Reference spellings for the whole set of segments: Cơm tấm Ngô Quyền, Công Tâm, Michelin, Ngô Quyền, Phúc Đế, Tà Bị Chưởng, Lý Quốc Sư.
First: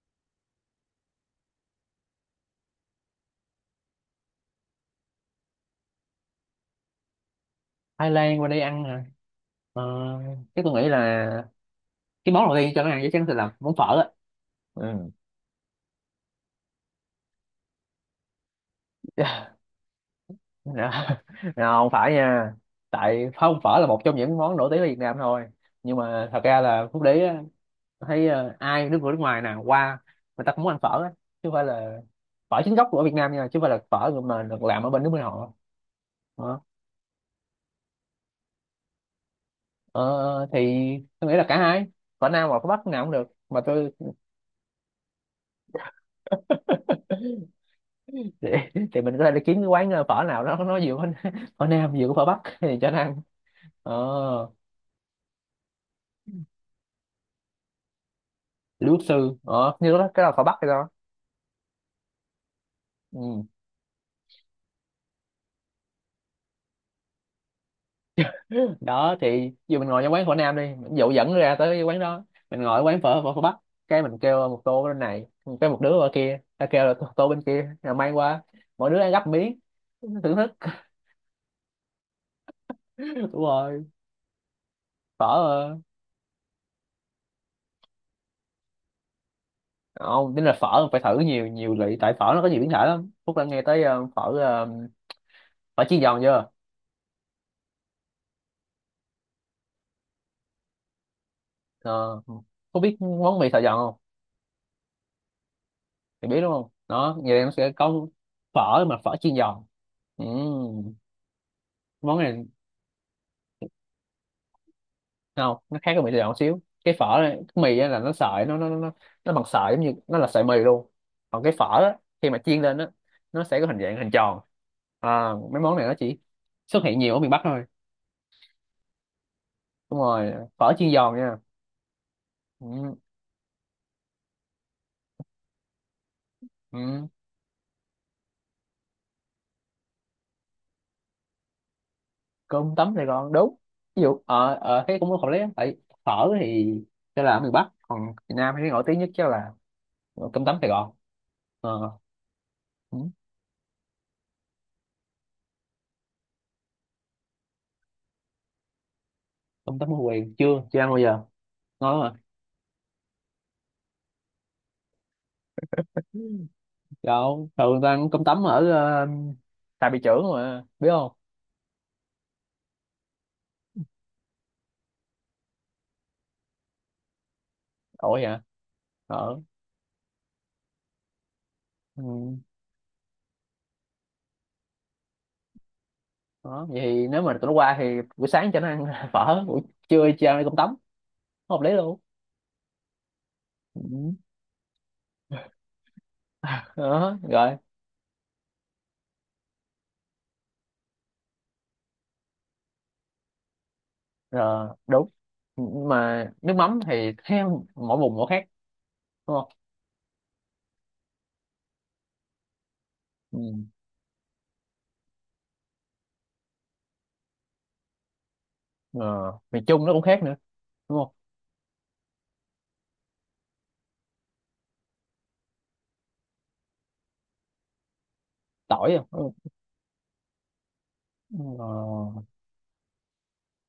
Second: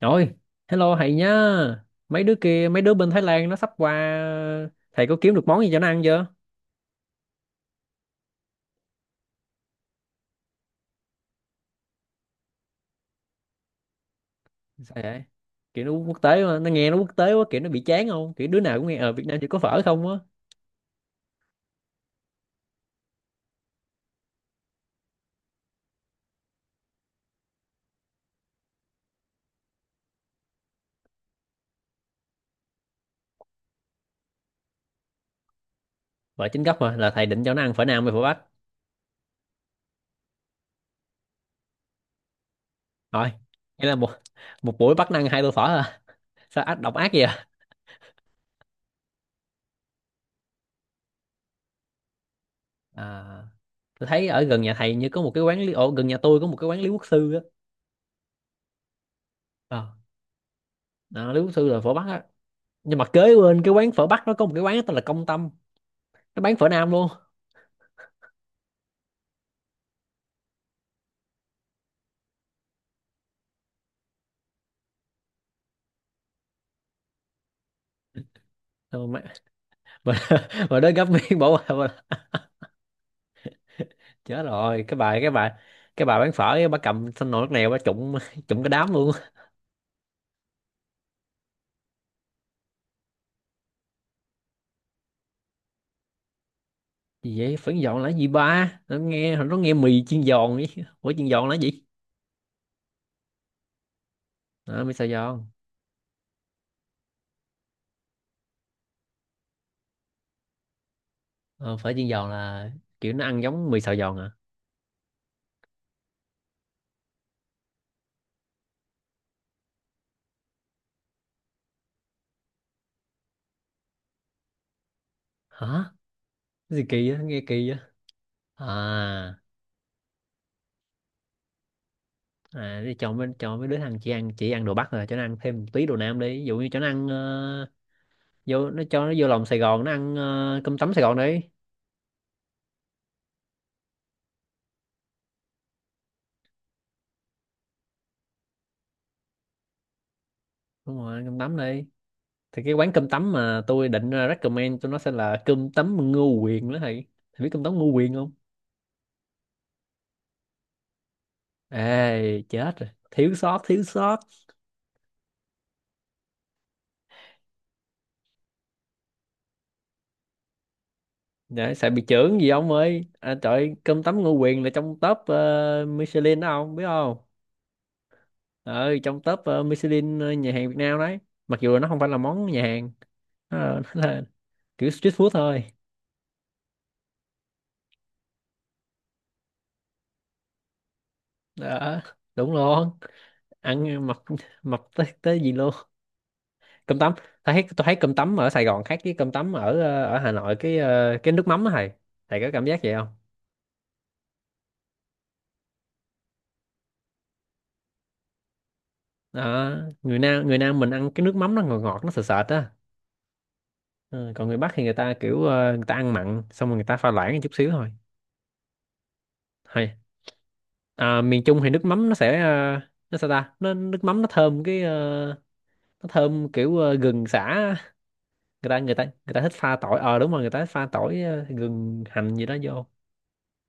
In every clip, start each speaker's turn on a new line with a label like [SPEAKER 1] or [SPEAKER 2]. [SPEAKER 1] Trời, hello thầy nhá. Mấy đứa kia, mấy đứa bên Thái Lan nó sắp qua, thầy có kiếm được món gì cho nó ăn chưa?
[SPEAKER 2] Thái Lan qua đây ăn hả? ờ, Chắc tôi nghĩ là cái món đầu tiên cho nó ăn chắc chắn sẽ là món phở á.
[SPEAKER 1] Sao
[SPEAKER 2] Ừ.
[SPEAKER 1] vậy? Kiểu nó quốc tế mà, nó nghe nó quốc tế quá, kiểu nó bị chán không? Kiểu đứa nào cũng nghe ở Việt Nam chỉ có phở không á.
[SPEAKER 2] Dạ. Nào, không phải nha, tại không phở là một trong những món nổi tiếng ở Việt Nam thôi, nhưng mà thật ra là Phúc Đế á, thấy ai nước người nước ngoài nào qua người ta cũng muốn ăn phở á, chứ không phải là phở chính gốc của Việt Nam nha, chứ không phải là phở mà được làm ở bên nước bên họ.
[SPEAKER 1] Phở
[SPEAKER 2] Đó.
[SPEAKER 1] chính gốc mà, là thầy định cho nó ăn phở Nam hay phở Bắc?
[SPEAKER 2] Ờ, thì tôi nghĩ là cả hai, phở Nam và phở Bắc nào cũng được
[SPEAKER 1] Rồi,
[SPEAKER 2] mà
[SPEAKER 1] nghĩa
[SPEAKER 2] tôi.
[SPEAKER 1] là một một buổi bắt nó ăn hai tô phở à? Sao ác độc ác vậy?
[SPEAKER 2] thì, thì mình có thể đi kiếm cái quán phở nào đó nó vừa có phở nam vừa có phở bắc thì cho nó ăn.
[SPEAKER 1] À, tôi thấy ở
[SPEAKER 2] Ờ,
[SPEAKER 1] gần nhà thầy như có một cái quán lý, ồ, gần nhà tôi có một cái quán Lý Quốc Sư á.
[SPEAKER 2] Lý Quốc Sư ờ như
[SPEAKER 1] Ờ,
[SPEAKER 2] đó cái là phở bắc hay sao?
[SPEAKER 1] Đó, Lý Quốc Sư là phở Bắc á. Nhưng mà kế
[SPEAKER 2] ừ.
[SPEAKER 1] bên cái quán phở Bắc nó có một cái quán tên là Công Tâm, nó bán phở Nam luôn.
[SPEAKER 2] Đó thì dù mình ngồi trong quán phở nam đi, dụ dẫn ra tới cái quán đó, mình ngồi ở quán phở phở, phở bắc, cái mình kêu một tô bên này, cái một đứa ở kia ta kêu là tô tô bên kia rồi mang qua, mỗi đứa
[SPEAKER 1] Ừ,
[SPEAKER 2] ăn
[SPEAKER 1] mà
[SPEAKER 2] gấp miếng, thưởng thức.
[SPEAKER 1] mà đến gấp miếng bỏ qua mà-
[SPEAKER 2] Đúng rồi.
[SPEAKER 1] chết rồi
[SPEAKER 2] phở ờ,
[SPEAKER 1] cái bà bán phở ấy, bà cầm thanh nồi nước nèo bà trụng trụng cái đám luôn.
[SPEAKER 2] Không tính là phở phải thử nhiều nhiều lị, tại phở nó có nhiều biến thể lắm. Phúc đã nghe tới phở chiên giòn chưa?
[SPEAKER 1] Gì vậy phở giòn là gì, ba nó nghe mì chiên giòn ấy. Phở chiên giòn là gì?
[SPEAKER 2] Ờ, có biết món mì Sài Gòn không?
[SPEAKER 1] À, mì xào giòn.
[SPEAKER 2] Thì biết đúng không? Đó, vậy là nó sẽ có phở chiên giòn. Ừ,
[SPEAKER 1] Ờ, Phở chiên
[SPEAKER 2] món
[SPEAKER 1] giòn
[SPEAKER 2] này
[SPEAKER 1] là kiểu nó ăn giống mì xào giòn à?
[SPEAKER 2] không, nó khác với mì Sài Gòn một xíu. Cái phở này, cái mì á là nó nó bằng sợi giống như nó là sợi mì luôn. Còn cái phở á, khi mà chiên lên á, nó sẽ có hình dạng hình tròn. À, mấy món này
[SPEAKER 1] Hả,
[SPEAKER 2] nó chỉ
[SPEAKER 1] cái
[SPEAKER 2] xuất
[SPEAKER 1] gì
[SPEAKER 2] hiện
[SPEAKER 1] kỳ
[SPEAKER 2] nhiều
[SPEAKER 1] á,
[SPEAKER 2] ở miền Bắc
[SPEAKER 1] nghe
[SPEAKER 2] thôi.
[SPEAKER 1] kỳ á. À,
[SPEAKER 2] Đúng rồi, phở chiên giòn nha.
[SPEAKER 1] để
[SPEAKER 2] Ừ,
[SPEAKER 1] cho mấy đứa thằng chỉ ăn đồ Bắc rồi cho nó ăn thêm một tí đồ Nam đi, ví dụ như cho nó ăn,
[SPEAKER 2] ừ.
[SPEAKER 1] vô nó cho nó vô lòng Sài Gòn nó ăn cơm tấm Sài Gòn đi.
[SPEAKER 2] Cơm tấm Sài Gòn đúng. Ví dụ ở ở thế cũng không lấy lắm. Tại phở thì sẽ là ở miền Bắc, còn miền Nam thì nổi tiếng nhất chắc là cơm tấm Sài Gòn.
[SPEAKER 1] Đúng rồi, ăn cơm tấm
[SPEAKER 2] Ờ,
[SPEAKER 1] đi. Thì cái quán
[SPEAKER 2] ừ,
[SPEAKER 1] cơm tấm mà tôi định recommend cho nó sẽ là cơm tấm Ngô Quyền đó thầy. Thầy biết cơm tấm Ngô Quyền không?
[SPEAKER 2] cơm tấm Ngô Quyền chưa chưa ăn bao giờ. Ngon mà.
[SPEAKER 1] Ê chết rồi, thiếu sót thiếu sót.
[SPEAKER 2] Đâu thường ta ăn cơm tấm ở Tà Bị Chưởng mà biết không?
[SPEAKER 1] Dạ, sợ bị chưởng gì ông ơi, à, trời ơi, cơm tấm Ngô Quyền là trong top Michelin đó ông biết không?
[SPEAKER 2] Ủa vậy hả?
[SPEAKER 1] Ừ, trong top
[SPEAKER 2] Ở,
[SPEAKER 1] Michelin nhà hàng Việt Nam đấy. Mặc dù là nó không phải là
[SPEAKER 2] ừ.
[SPEAKER 1] món nhà hàng, nó là, nó là kiểu street food thôi.
[SPEAKER 2] Đó vậy thì nếu mà tụi nó qua thì buổi sáng cho nó ăn phở, buổi trưa cho ăn cơm tấm, hợp lý luôn.
[SPEAKER 1] Đó, đúng luôn. Ăn
[SPEAKER 2] Ừ.
[SPEAKER 1] mập, mập tới tới gì luôn. Cơm tấm,
[SPEAKER 2] Đó rồi,
[SPEAKER 1] tôi thấy cơm tấm ở Sài Gòn khác với cơm tấm ở ở Hà Nội cái cái nước mắm á thầy. Thầy có cảm giác vậy không?
[SPEAKER 2] rồi đúng. Nhưng mà nước mắm thì theo mỗi vùng mỗi khác, đúng.
[SPEAKER 1] Đó, người Nam, người Nam mình ăn cái nước mắm nó ngọt ngọt nó sệt sệt á.
[SPEAKER 2] Ừ.
[SPEAKER 1] Ừ, còn người Bắc thì người ta kiểu ờ, người ta ăn mặn xong rồi người ta pha loãng chút xíu thôi.
[SPEAKER 2] ờ, Miền Trung nó
[SPEAKER 1] Hay.
[SPEAKER 2] cũng khác nữa đúng không?
[SPEAKER 1] À, miền Trung thì nước mắm nó sẽ nó sao ta, nó nước mắm nó thơm cái nó thơm kiểu gừng sả á.
[SPEAKER 2] Tỏi không.
[SPEAKER 1] Người ta
[SPEAKER 2] Ừ.
[SPEAKER 1] thích pha tỏi, đúng rồi, người ta thích pha tỏi gừng
[SPEAKER 2] Ờ,
[SPEAKER 1] hành gì đó vô.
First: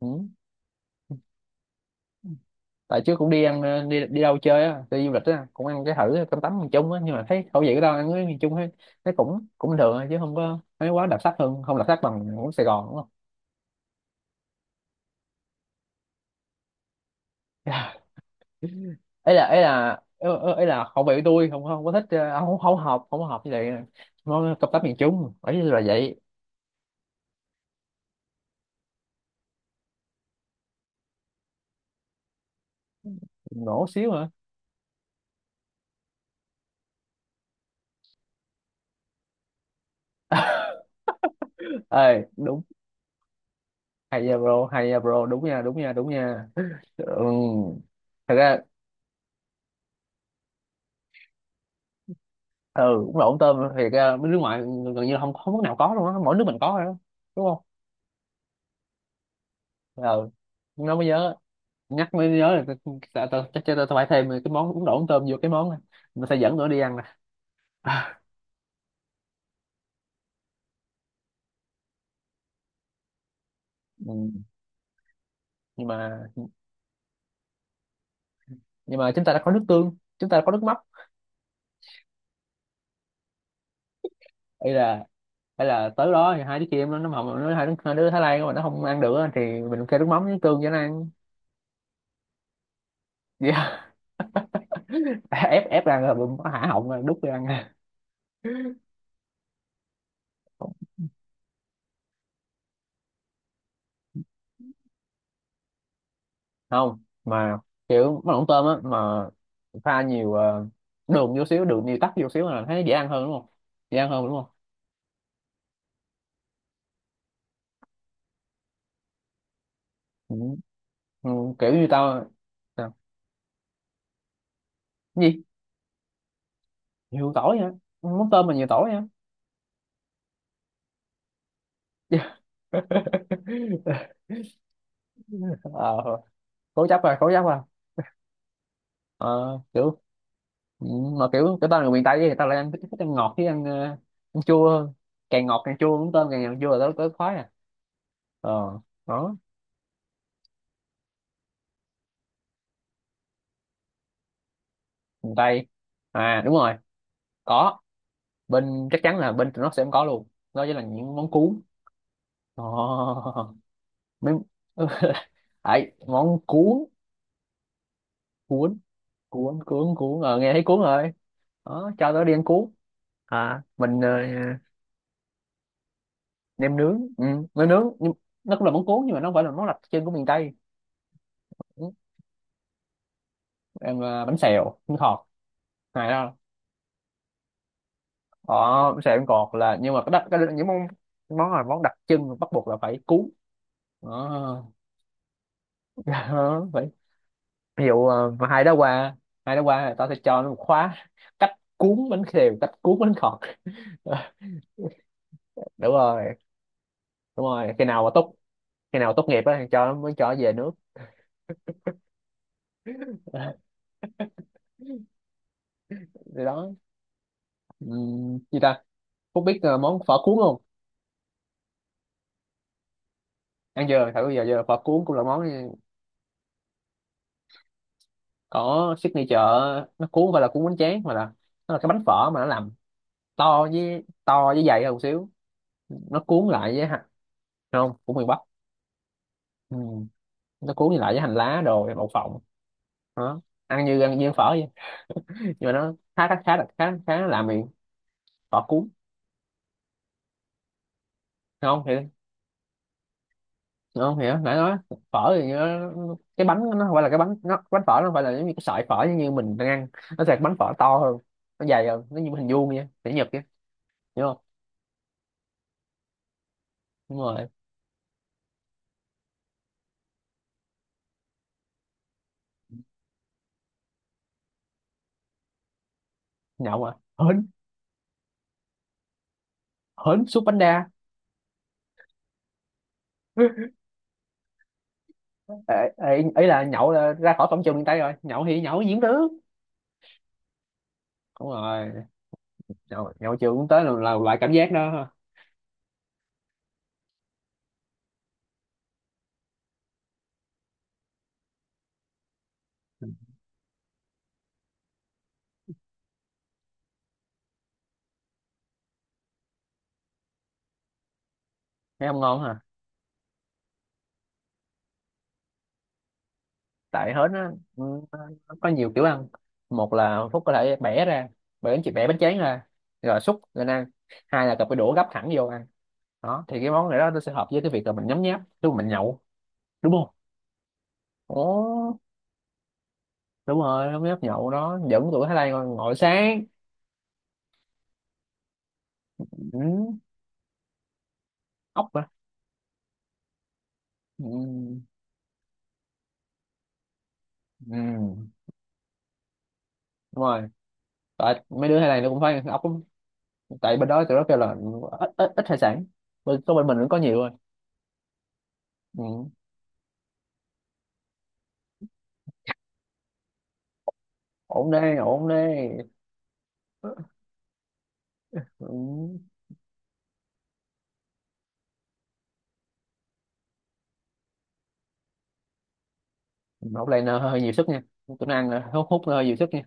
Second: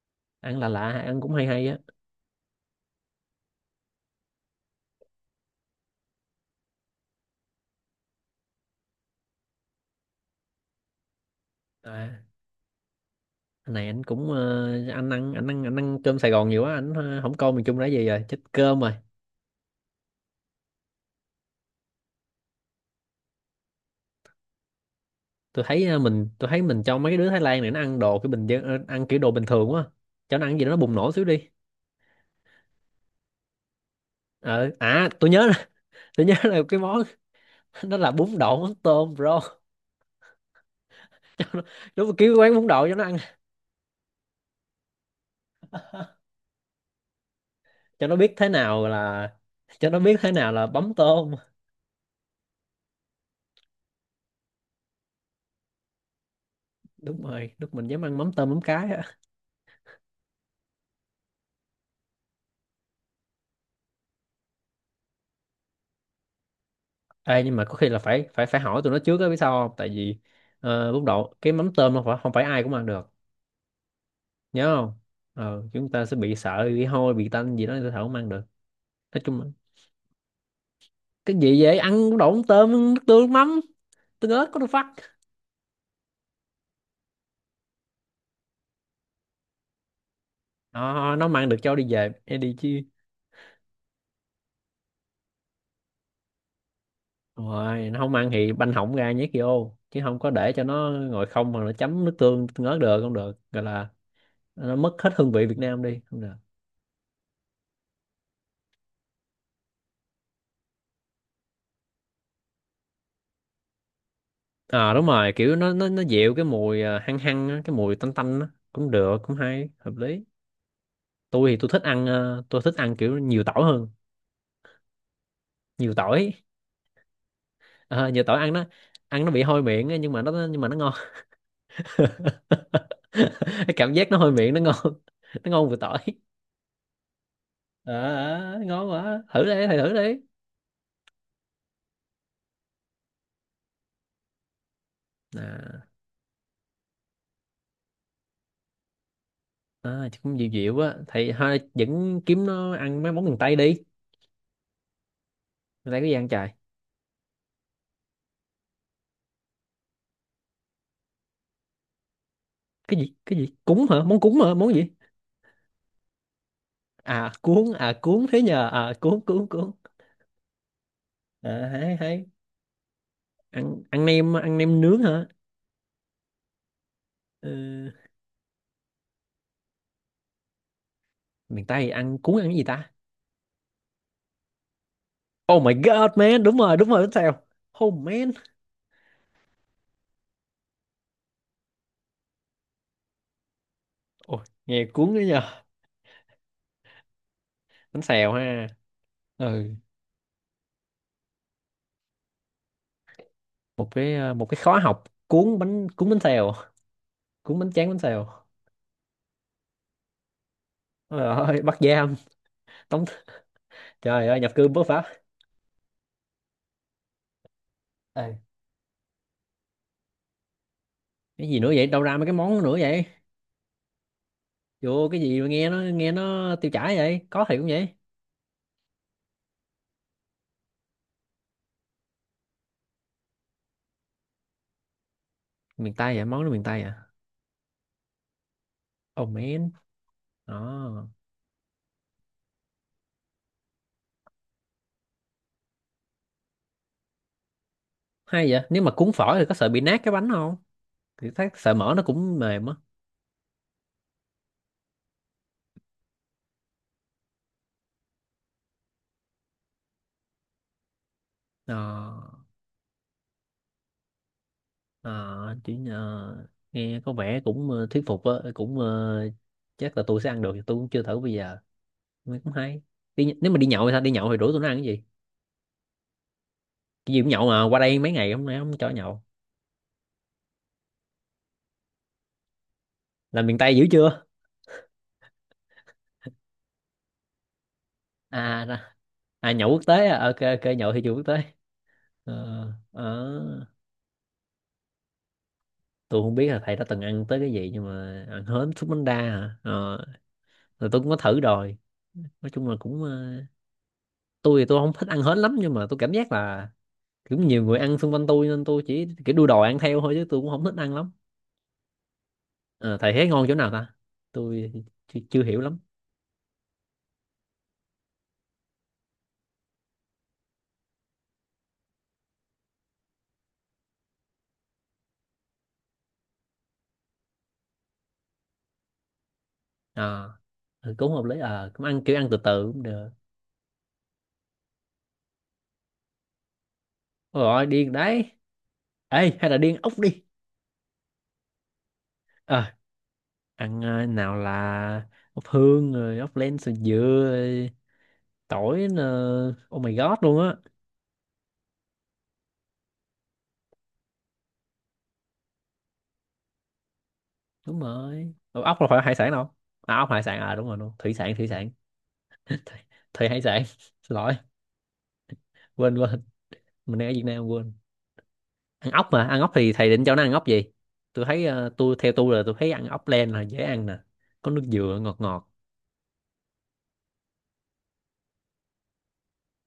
[SPEAKER 2] ừ.
[SPEAKER 1] Ăn là lạ lạ, ăn cũng hay hay á.
[SPEAKER 2] Tại trước cũng đi ăn đi đi đâu chơi á, đi du lịch á, cũng ăn cái thử cơm tấm miền Trung á, nhưng mà thấy khẩu vị của tao ăn với miền Trung ấy, nó cũng cũng được thôi, chứ không có thấy quá đặc sắc, hơn không đặc sắc
[SPEAKER 1] À,
[SPEAKER 2] bằng của Sài Gòn đúng không?
[SPEAKER 1] này anh cũng anh ăn cơm Sài Gòn nhiều quá, anh không coi miền Trung là gì rồi, chết cơm rồi.
[SPEAKER 2] ấy là ấy là Ấy là khẩu vị của tôi, không không có thích không không hợp, không hợp với lại món cơm tấm miền Trung ấy
[SPEAKER 1] Tôi
[SPEAKER 2] là
[SPEAKER 1] thấy
[SPEAKER 2] vậy.
[SPEAKER 1] mình cho mấy cái đứa Thái Lan này nó ăn đồ cái bình dân, ăn kiểu đồ bình thường quá, cho nó ăn gì đó nó bùng nổ xíu đi.
[SPEAKER 2] Nổ xíu hả?
[SPEAKER 1] Tôi nhớ là, tôi nhớ là cái món nó là bún đậu mắm tôm bro. Đúng là
[SPEAKER 2] Ê
[SPEAKER 1] kiểu quán
[SPEAKER 2] đúng.
[SPEAKER 1] bún đậu cho nó ăn,
[SPEAKER 2] Hay nha bro, hay nha bro, đúng nha, đúng nha, đúng nha. Ừ.
[SPEAKER 1] cho nó biết
[SPEAKER 2] Thật
[SPEAKER 1] thế
[SPEAKER 2] ra,
[SPEAKER 1] nào là cho nó biết thế nào là bấm tôm.
[SPEAKER 2] ừ đúng là ống tôm thì bên nước ngoài gần như là không, không nước nào có luôn á, mỗi nước mình có rồi đó.
[SPEAKER 1] Đúng
[SPEAKER 2] Đúng
[SPEAKER 1] rồi,
[SPEAKER 2] không?
[SPEAKER 1] lúc mình dám ăn mắm tôm mắm cái á.
[SPEAKER 2] Ừ. Nó mới nhớ, nhắc mới nhớ là ta tao tao- chắc tao tao phải thêm cái món bún đậu ống tôm vô cái món này. Mình sẽ dẫn nữa đi ăn nè.
[SPEAKER 1] Ê, nhưng mà có khi là phải phải phải hỏi tụi nó trước á, biết sao không, tại vì bún đậu cái mắm tôm không phải ai cũng ăn được.
[SPEAKER 2] Ừ.
[SPEAKER 1] Nhớ không,
[SPEAKER 2] nhưng
[SPEAKER 1] chúng ta sẽ
[SPEAKER 2] mà
[SPEAKER 1] bị sợ bị hôi bị tanh gì đó, người ta thở không ăn được.
[SPEAKER 2] nhưng mà
[SPEAKER 1] Nói
[SPEAKER 2] chúng ta
[SPEAKER 1] chung
[SPEAKER 2] đã
[SPEAKER 1] là,
[SPEAKER 2] có nước tương, chúng ta đã có nước mắm.
[SPEAKER 1] cái gì vậy, ăn cũng độn tôm nước tương nước mắm tương ớt có được
[SPEAKER 2] hay
[SPEAKER 1] phát.
[SPEAKER 2] là hay là tới đó thì hai đứa kia em nó không nó hai đứa Thái Lan mà nó không ăn được á, thì mình kêu nước mắm với nước tương cho nó
[SPEAKER 1] Ờ,
[SPEAKER 2] ăn.
[SPEAKER 1] nó mà ăn được cho đi về hay đi chứ.
[SPEAKER 2] Dạ. ép ép ăn rồi mình hả họng rồi, đút cho ăn.
[SPEAKER 1] Rồi nó không ăn thì banh hỏng ra nhét vô, chứ không có để cho nó ngồi không mà nó chấm nước tương tương ớt được, không được gọi là, nó mất hết hương vị Việt Nam đi, không được.
[SPEAKER 2] Không, mà kiểu món lẩu tôm á mà, pha nhiều đường vô xíu, đường nhiều tắc vô xíu là thấy dễ ăn hơn đúng không? Dễ ăn hơn đúng không?
[SPEAKER 1] À đúng rồi, kiểu nó dịu cái mùi à, hăng hăng á, cái mùi tanh tanh á, cũng được, cũng hay, hợp lý.
[SPEAKER 2] Ừ. Ừ,
[SPEAKER 1] Tôi thì
[SPEAKER 2] kiểu như tao.
[SPEAKER 1] tôi thích
[SPEAKER 2] Sao?
[SPEAKER 1] ăn kiểu nhiều tỏi hơn.
[SPEAKER 2] Cái gì?
[SPEAKER 1] Nhiều tỏi.
[SPEAKER 2] Nhiều tỏi hả?
[SPEAKER 1] Ờ, nhiều
[SPEAKER 2] Món
[SPEAKER 1] tỏi
[SPEAKER 2] tôm
[SPEAKER 1] ăn
[SPEAKER 2] mà
[SPEAKER 1] nó,
[SPEAKER 2] nhiều tỏi hả?
[SPEAKER 1] bị hôi miệng á, nhưng mà nó ngon. Cái cảm giác nó hôi miệng nó ngon, nó ngon vừa tỏi.
[SPEAKER 2] Ờ, cố chấp rồi.
[SPEAKER 1] Ờ, ờ, ngon quá, thử
[SPEAKER 2] Ờ,
[SPEAKER 1] đi thầy, thử
[SPEAKER 2] kiểu
[SPEAKER 1] đi.
[SPEAKER 2] ừ, mà kiểu cái tao là người miền Tây thì tao lại ăn thích, thích ăn ngọt với ăn, ăn chua hơn. Càng ngọt càng
[SPEAKER 1] À,
[SPEAKER 2] chua, món tôm càng ngọt chua là tao tao khoái à. Ờ, đó.
[SPEAKER 1] à chứ cũng dịu dịu á thầy, thôi vẫn kiếm nó ăn mấy món miền Tây đi.
[SPEAKER 2] Miền Tây
[SPEAKER 1] Miền Tây có gì ăn
[SPEAKER 2] à?
[SPEAKER 1] trời.
[SPEAKER 2] Đúng rồi, có, bên chắc chắn là bên tụi nó sẽ không có luôn, đó chính là những món cuốn.
[SPEAKER 1] Cái gì, cái gì
[SPEAKER 2] Oh.
[SPEAKER 1] cuốn hả, món cuốn
[SPEAKER 2] Mấy
[SPEAKER 1] hả, món gì?
[SPEAKER 2] món cuốn
[SPEAKER 1] À cuốn, à cuốn thế nhờ,
[SPEAKER 2] cuốn
[SPEAKER 1] à cuốn cuốn
[SPEAKER 2] cuốn
[SPEAKER 1] cuốn.
[SPEAKER 2] cuốn cuốn nghe thấy cuốn rồi.
[SPEAKER 1] À,
[SPEAKER 2] Đó
[SPEAKER 1] hay
[SPEAKER 2] cho
[SPEAKER 1] hay.
[SPEAKER 2] tao đi ăn cuốn. À
[SPEAKER 1] Ăn
[SPEAKER 2] mình
[SPEAKER 1] ăn nem Ăn nem nướng hả?
[SPEAKER 2] nem nướng. Ừ, nem nướng
[SPEAKER 1] Ừ,
[SPEAKER 2] nhưng nó cũng là món cuốn, nhưng mà nó không phải là món đặc trưng của miền Tây.
[SPEAKER 1] miền Tây
[SPEAKER 2] Ừ,
[SPEAKER 1] ăn cuốn, ăn cái gì ta?
[SPEAKER 2] em bánh xèo bánh khọt
[SPEAKER 1] Oh my god
[SPEAKER 2] này đó.
[SPEAKER 1] man, đúng rồi đúng rồi, bánh xèo. Oh man.
[SPEAKER 2] Ờ, bánh xèo bánh khọt là nhưng mà cái, đặc, cái những món món là món đặc trưng bắt buộc là phải cuốn.
[SPEAKER 1] Ôi,
[SPEAKER 2] Đó.
[SPEAKER 1] nghe cuốn đấy nhờ.
[SPEAKER 2] Ví
[SPEAKER 1] Bánh
[SPEAKER 2] dụ
[SPEAKER 1] xèo
[SPEAKER 2] mà hai
[SPEAKER 1] ha.
[SPEAKER 2] đó qua, hai đó
[SPEAKER 1] Ừ,
[SPEAKER 2] qua là tao sẽ cho nó một khóa cách cuốn bánh khều, cách cuốn bánh khọt. Ờ,
[SPEAKER 1] một cái khóa học
[SPEAKER 2] đúng
[SPEAKER 1] cuốn bánh
[SPEAKER 2] rồi,
[SPEAKER 1] xèo,
[SPEAKER 2] đúng
[SPEAKER 1] cuốn bánh
[SPEAKER 2] rồi.
[SPEAKER 1] tráng bánh xèo.
[SPEAKER 2] Khi nào tốt nghiệp á thì cho nó mới cho nó về nước.
[SPEAKER 1] Ôi trời ơi bắt giam, tống,
[SPEAKER 2] Ờ,
[SPEAKER 1] trời ơi nhập cư bất pháp.
[SPEAKER 2] thì đó.
[SPEAKER 1] Ê,
[SPEAKER 2] Gì ta. Phúc biết món phở cuốn không?
[SPEAKER 1] cái gì nữa vậy, đâu ra mấy cái món nữa vậy,
[SPEAKER 2] Ăn chưa thử bây giờ, giờ phở cuốn
[SPEAKER 1] vô
[SPEAKER 2] cũng
[SPEAKER 1] cái
[SPEAKER 2] là
[SPEAKER 1] gì
[SPEAKER 2] món
[SPEAKER 1] mà nghe nó tiêu chảy vậy, có thiệt cũng vậy?
[SPEAKER 2] có signature. Nó cuốn không phải là cuốn bánh tráng mà là nó là cái bánh phở mà nó làm to với dày hơn một xíu.
[SPEAKER 1] Miền Tây
[SPEAKER 2] Nó
[SPEAKER 1] vậy, món
[SPEAKER 2] cuốn
[SPEAKER 1] đó miền
[SPEAKER 2] lại
[SPEAKER 1] Tây
[SPEAKER 2] với
[SPEAKER 1] à?
[SPEAKER 2] hành không của miền Bắc.
[SPEAKER 1] Oh man.
[SPEAKER 2] Ừm, nó cuốn
[SPEAKER 1] Đó,
[SPEAKER 2] lại với hành lá đồ đậu phộng. Đó, ăn như phở vậy, nhưng mà nó khá khá khá là khá khá làm miệng.
[SPEAKER 1] hay
[SPEAKER 2] Phở
[SPEAKER 1] vậy, nếu
[SPEAKER 2] cuốn,
[SPEAKER 1] mà cuốn phở thì có sợ bị nát cái bánh không, thì thấy sợ
[SPEAKER 2] không thì
[SPEAKER 1] mỡ nó cũng mềm á.
[SPEAKER 2] không hiểu nãy nói. Phở thì nó, cái bánh nó không phải là cái bánh nó bánh phở nó không phải là giống như cái sợi phở như mình đang ăn. Nó sẽ bánh phở to hơn, nó
[SPEAKER 1] Ờ.
[SPEAKER 2] dày hơn, nó như hình vuông vậy để nhật vậy, hiểu không?
[SPEAKER 1] Ờ, chỉ nghe có
[SPEAKER 2] Đúng
[SPEAKER 1] vẻ
[SPEAKER 2] rồi.
[SPEAKER 1] cũng thuyết phục á, cũng chắc là tôi sẽ ăn được, tôi cũng chưa thử bây giờ. Nghe cũng hay. Đi, nếu mà đi nhậu thì sao, đi nhậu thì rủ tôi nó ăn cái gì,
[SPEAKER 2] Nhậu à?
[SPEAKER 1] cái gì cũng nhậu
[SPEAKER 2] Hến,
[SPEAKER 1] mà qua đây mấy ngày hôm nay không cho nhậu.
[SPEAKER 2] hến súp bánh đa.
[SPEAKER 1] Làm miền Tây dữ chưa.
[SPEAKER 2] Ê, ê, ý là nhậu là ra khỏi cổng trường miền Tây rồi, nhậu thì
[SPEAKER 1] À
[SPEAKER 2] nhậu diễn tướng.
[SPEAKER 1] à nhậu quốc tế à, ok ok, nhậu thì chưa quốc tế.
[SPEAKER 2] Đúng rồi.
[SPEAKER 1] Ờ,
[SPEAKER 2] Nhậu trường
[SPEAKER 1] ờ,
[SPEAKER 2] cũng tới là loại cảm giác đó ha.
[SPEAKER 1] tôi không biết là thầy đã từng ăn tới cái gì nhưng mà ăn hến súp bánh đa hả? Ờ, rồi tôi cũng có thử rồi, nói chung là cũng tôi thì tôi không thích ăn hến lắm, nhưng mà tôi cảm giác là kiểu nhiều người ăn xung quanh tôi nên tôi chỉ kiểu đu đòi ăn theo thôi, chứ tôi cũng không thích ăn lắm.
[SPEAKER 2] Thấy không ngon hả?
[SPEAKER 1] Ờ, thầy thấy ngon chỗ nào ta, tôi chưa, chưa hiểu lắm.
[SPEAKER 2] Tại hến á ừ, nó có nhiều kiểu ăn. Một là Phúc có thể bẻ ra, bẻ bánh tráng ra rồi xúc lên ăn. Hai là cầm cái đũa gắp thẳng vô ăn. Đó thì cái món này đó nó sẽ hợp với cái việc là mình nhấm nháp lúc mình nhậu, đúng không?
[SPEAKER 1] À, ừ, cũng hợp lý, à cũng
[SPEAKER 2] Ồ,
[SPEAKER 1] ăn kiểu ăn từ từ cũng được.
[SPEAKER 2] đúng rồi, nhấm nháp nhậu đó, dẫn tụi Thái Lan ngồi sáng.
[SPEAKER 1] Ôi rồi điên đấy. Ê, hay là điên ốc
[SPEAKER 2] Ừ,
[SPEAKER 1] đi.
[SPEAKER 2] ốc hả?
[SPEAKER 1] Ờ, ăn nào
[SPEAKER 2] Ừ,
[SPEAKER 1] là ốc hương rồi ốc len sườn dừa, rồi
[SPEAKER 2] ừ,
[SPEAKER 1] tỏi nè. Oh my god
[SPEAKER 2] đúng
[SPEAKER 1] luôn
[SPEAKER 2] rồi.
[SPEAKER 1] á.
[SPEAKER 2] Tại mấy đứa Thái Lan nó cũng phải ăn ốc lắm. Tại bên đó tụi nó kêu là ít ít, ít hải sản, bên có bên mình cũng có nhiều rồi.
[SPEAKER 1] Đúng rồi. Ủa, ốc là phải hải
[SPEAKER 2] Ừ.
[SPEAKER 1] sản đâu. À ốc hải sản à, đúng rồi, đúng, thủy sản thủy sản. thủy, Thủy hải sản. Xin lỗi,
[SPEAKER 2] Ổn đây, ổn đây.
[SPEAKER 1] quên quên, mình đang ở Việt Nam quên.
[SPEAKER 2] Ừ.
[SPEAKER 1] Ăn ốc, mà ăn ốc thì thầy định cho nó ăn ốc gì? Tôi thấy tôi theo tôi là tôi thấy ăn ốc len là dễ ăn nè, có nước dừa ngọt ngọt.
[SPEAKER 2] Hút lên hơi nhiều sức nha. Tôi ăn là hút hút hơi nhiều sức nha.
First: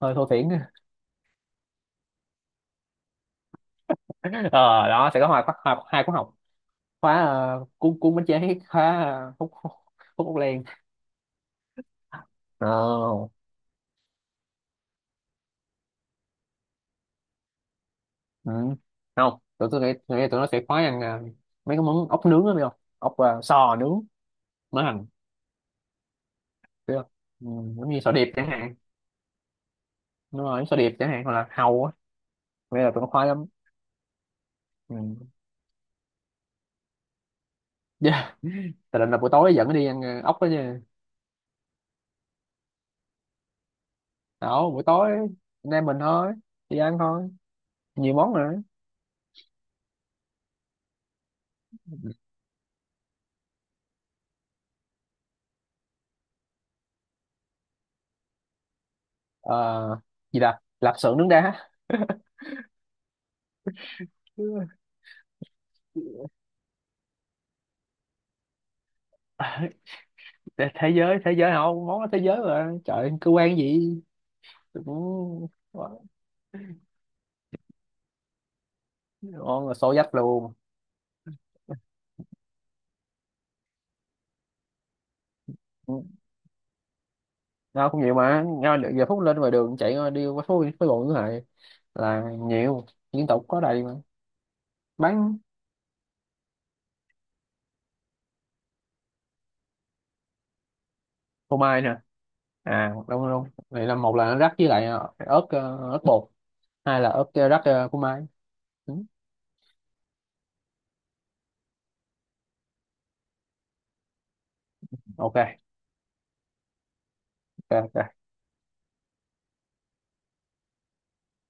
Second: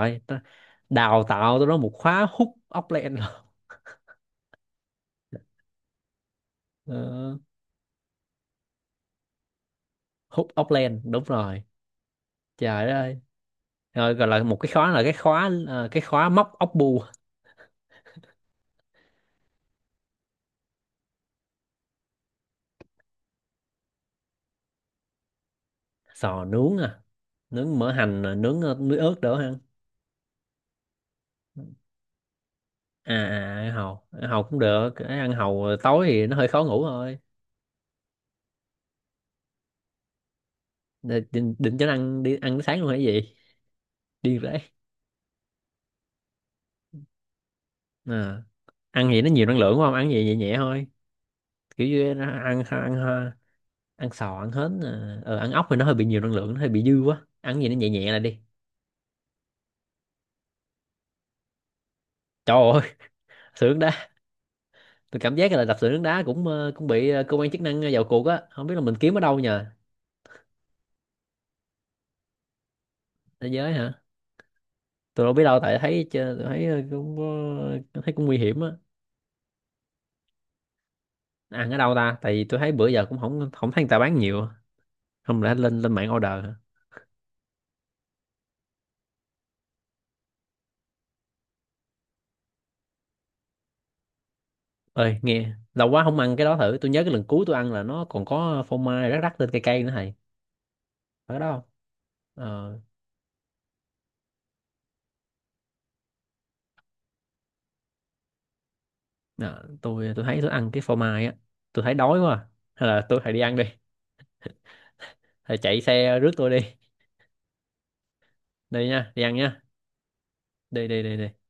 [SPEAKER 2] Hơi thô thiển.
[SPEAKER 1] đào tạo tôi đó một khóa hút ốc len.
[SPEAKER 2] Ờ đó sẽ có hai khóa, hai khóa học. Khóa
[SPEAKER 1] Ờ,
[SPEAKER 2] cuốn cuốn bánh chế, khóa ờ, hút hút hút hút
[SPEAKER 1] hút
[SPEAKER 2] len.
[SPEAKER 1] ốc len đúng rồi, trời đất ơi.
[SPEAKER 2] Ờ,
[SPEAKER 1] Rồi gọi là một cái khóa là cái khóa cái khóa móc ốc bu.
[SPEAKER 2] ừ. Không tụi tôi nghĩ, tôi nghĩ tụi nó sẽ khóa ăn mấy cái món ốc nướng đó biết không? Ốc sò nướng mỡ hành,
[SPEAKER 1] Sò nướng
[SPEAKER 2] biết
[SPEAKER 1] à,
[SPEAKER 2] không? Ừ,
[SPEAKER 1] nướng
[SPEAKER 2] giống
[SPEAKER 1] mỡ
[SPEAKER 2] như sò
[SPEAKER 1] hành
[SPEAKER 2] điệp
[SPEAKER 1] à,
[SPEAKER 2] chẳng
[SPEAKER 1] nướng
[SPEAKER 2] hạn.
[SPEAKER 1] muối ớt đỡ ăn.
[SPEAKER 2] Đúng rồi sò điệp chẳng hạn, hoặc là hàu á, bây giờ tụi nó khoái lắm.
[SPEAKER 1] Ăn hàu cũng được. Cái
[SPEAKER 2] Ừ.
[SPEAKER 1] ăn hàu tối thì nó hơi khó ngủ thôi.
[SPEAKER 2] Yeah. Tại định là buổi tối dẫn nó đi ăn ốc đó nha.
[SPEAKER 1] Định cho nó ăn đi ăn sáng luôn hay gì, điên rể.
[SPEAKER 2] Đó buổi tối anh em mình thôi, đi ăn thôi, nhiều món
[SPEAKER 1] À.
[SPEAKER 2] nữa.
[SPEAKER 1] Ăn gì nó nhiều năng lượng quá, không ăn gì nhẹ nhẹ thôi, kiểu như nó ăn ăn ăn, sò ăn hến à. Ờ, Ăn ốc thì nó hơi bị nhiều năng lượng, nó hơi bị dư quá, ăn gì nó nhẹ nhẹ là đi.
[SPEAKER 2] ờ, Gì là lạp xưởng nướng đá.
[SPEAKER 1] Trời ơi. Sữa nước đá. Tôi cảm giác là đập sữa nước đá cũng cũng bị cơ quan chức năng vào cuộc á, không biết là mình kiếm ở đâu nhờ.
[SPEAKER 2] thế Thế giới, thế giới không món đó, thế giới mà trời cơ
[SPEAKER 1] Thế
[SPEAKER 2] quan
[SPEAKER 1] giới hả?
[SPEAKER 2] gì
[SPEAKER 1] Tôi đâu biết
[SPEAKER 2] cũng.
[SPEAKER 1] đâu, tại thấy tôi thấy cũng thấy cũng nguy hiểm á.
[SPEAKER 2] Ngon là xô dách luôn.
[SPEAKER 1] Ăn ở đâu ta, tại vì tôi thấy bữa giờ cũng không không thấy người ta bán nhiều. Không lẽ lên lên
[SPEAKER 2] Ừ,
[SPEAKER 1] mạng order hả?
[SPEAKER 2] ngon cũng nhiều mà, ngon được giờ phút lên ngoài đường chạy ngon đi qua phố phố bộ như vậy là nhiều, liên tục có đầy mà.
[SPEAKER 1] Ơi
[SPEAKER 2] Bán
[SPEAKER 1] nghe lâu quá không ăn cái đó thử, tôi nhớ cái lần cuối tôi ăn là nó còn có phô mai rắc rắc lên cây cây nữa thầy. Ở
[SPEAKER 2] phô
[SPEAKER 1] đâu?
[SPEAKER 2] mai nè.
[SPEAKER 1] ờ
[SPEAKER 2] À đúng đúng, vậy là một là rắc với lại ớt bột, hai là ớt rắc phô mai. Ừ,
[SPEAKER 1] Đó, tôi thấy tôi ăn cái phô mai á, tôi thấy đói quá à. Hay là tôi phải đi ăn đi,
[SPEAKER 2] ok,
[SPEAKER 1] hay chạy xe rước tôi đi,
[SPEAKER 2] ok, ok.
[SPEAKER 1] đi nha, đi ăn nha, đi đi đi đi.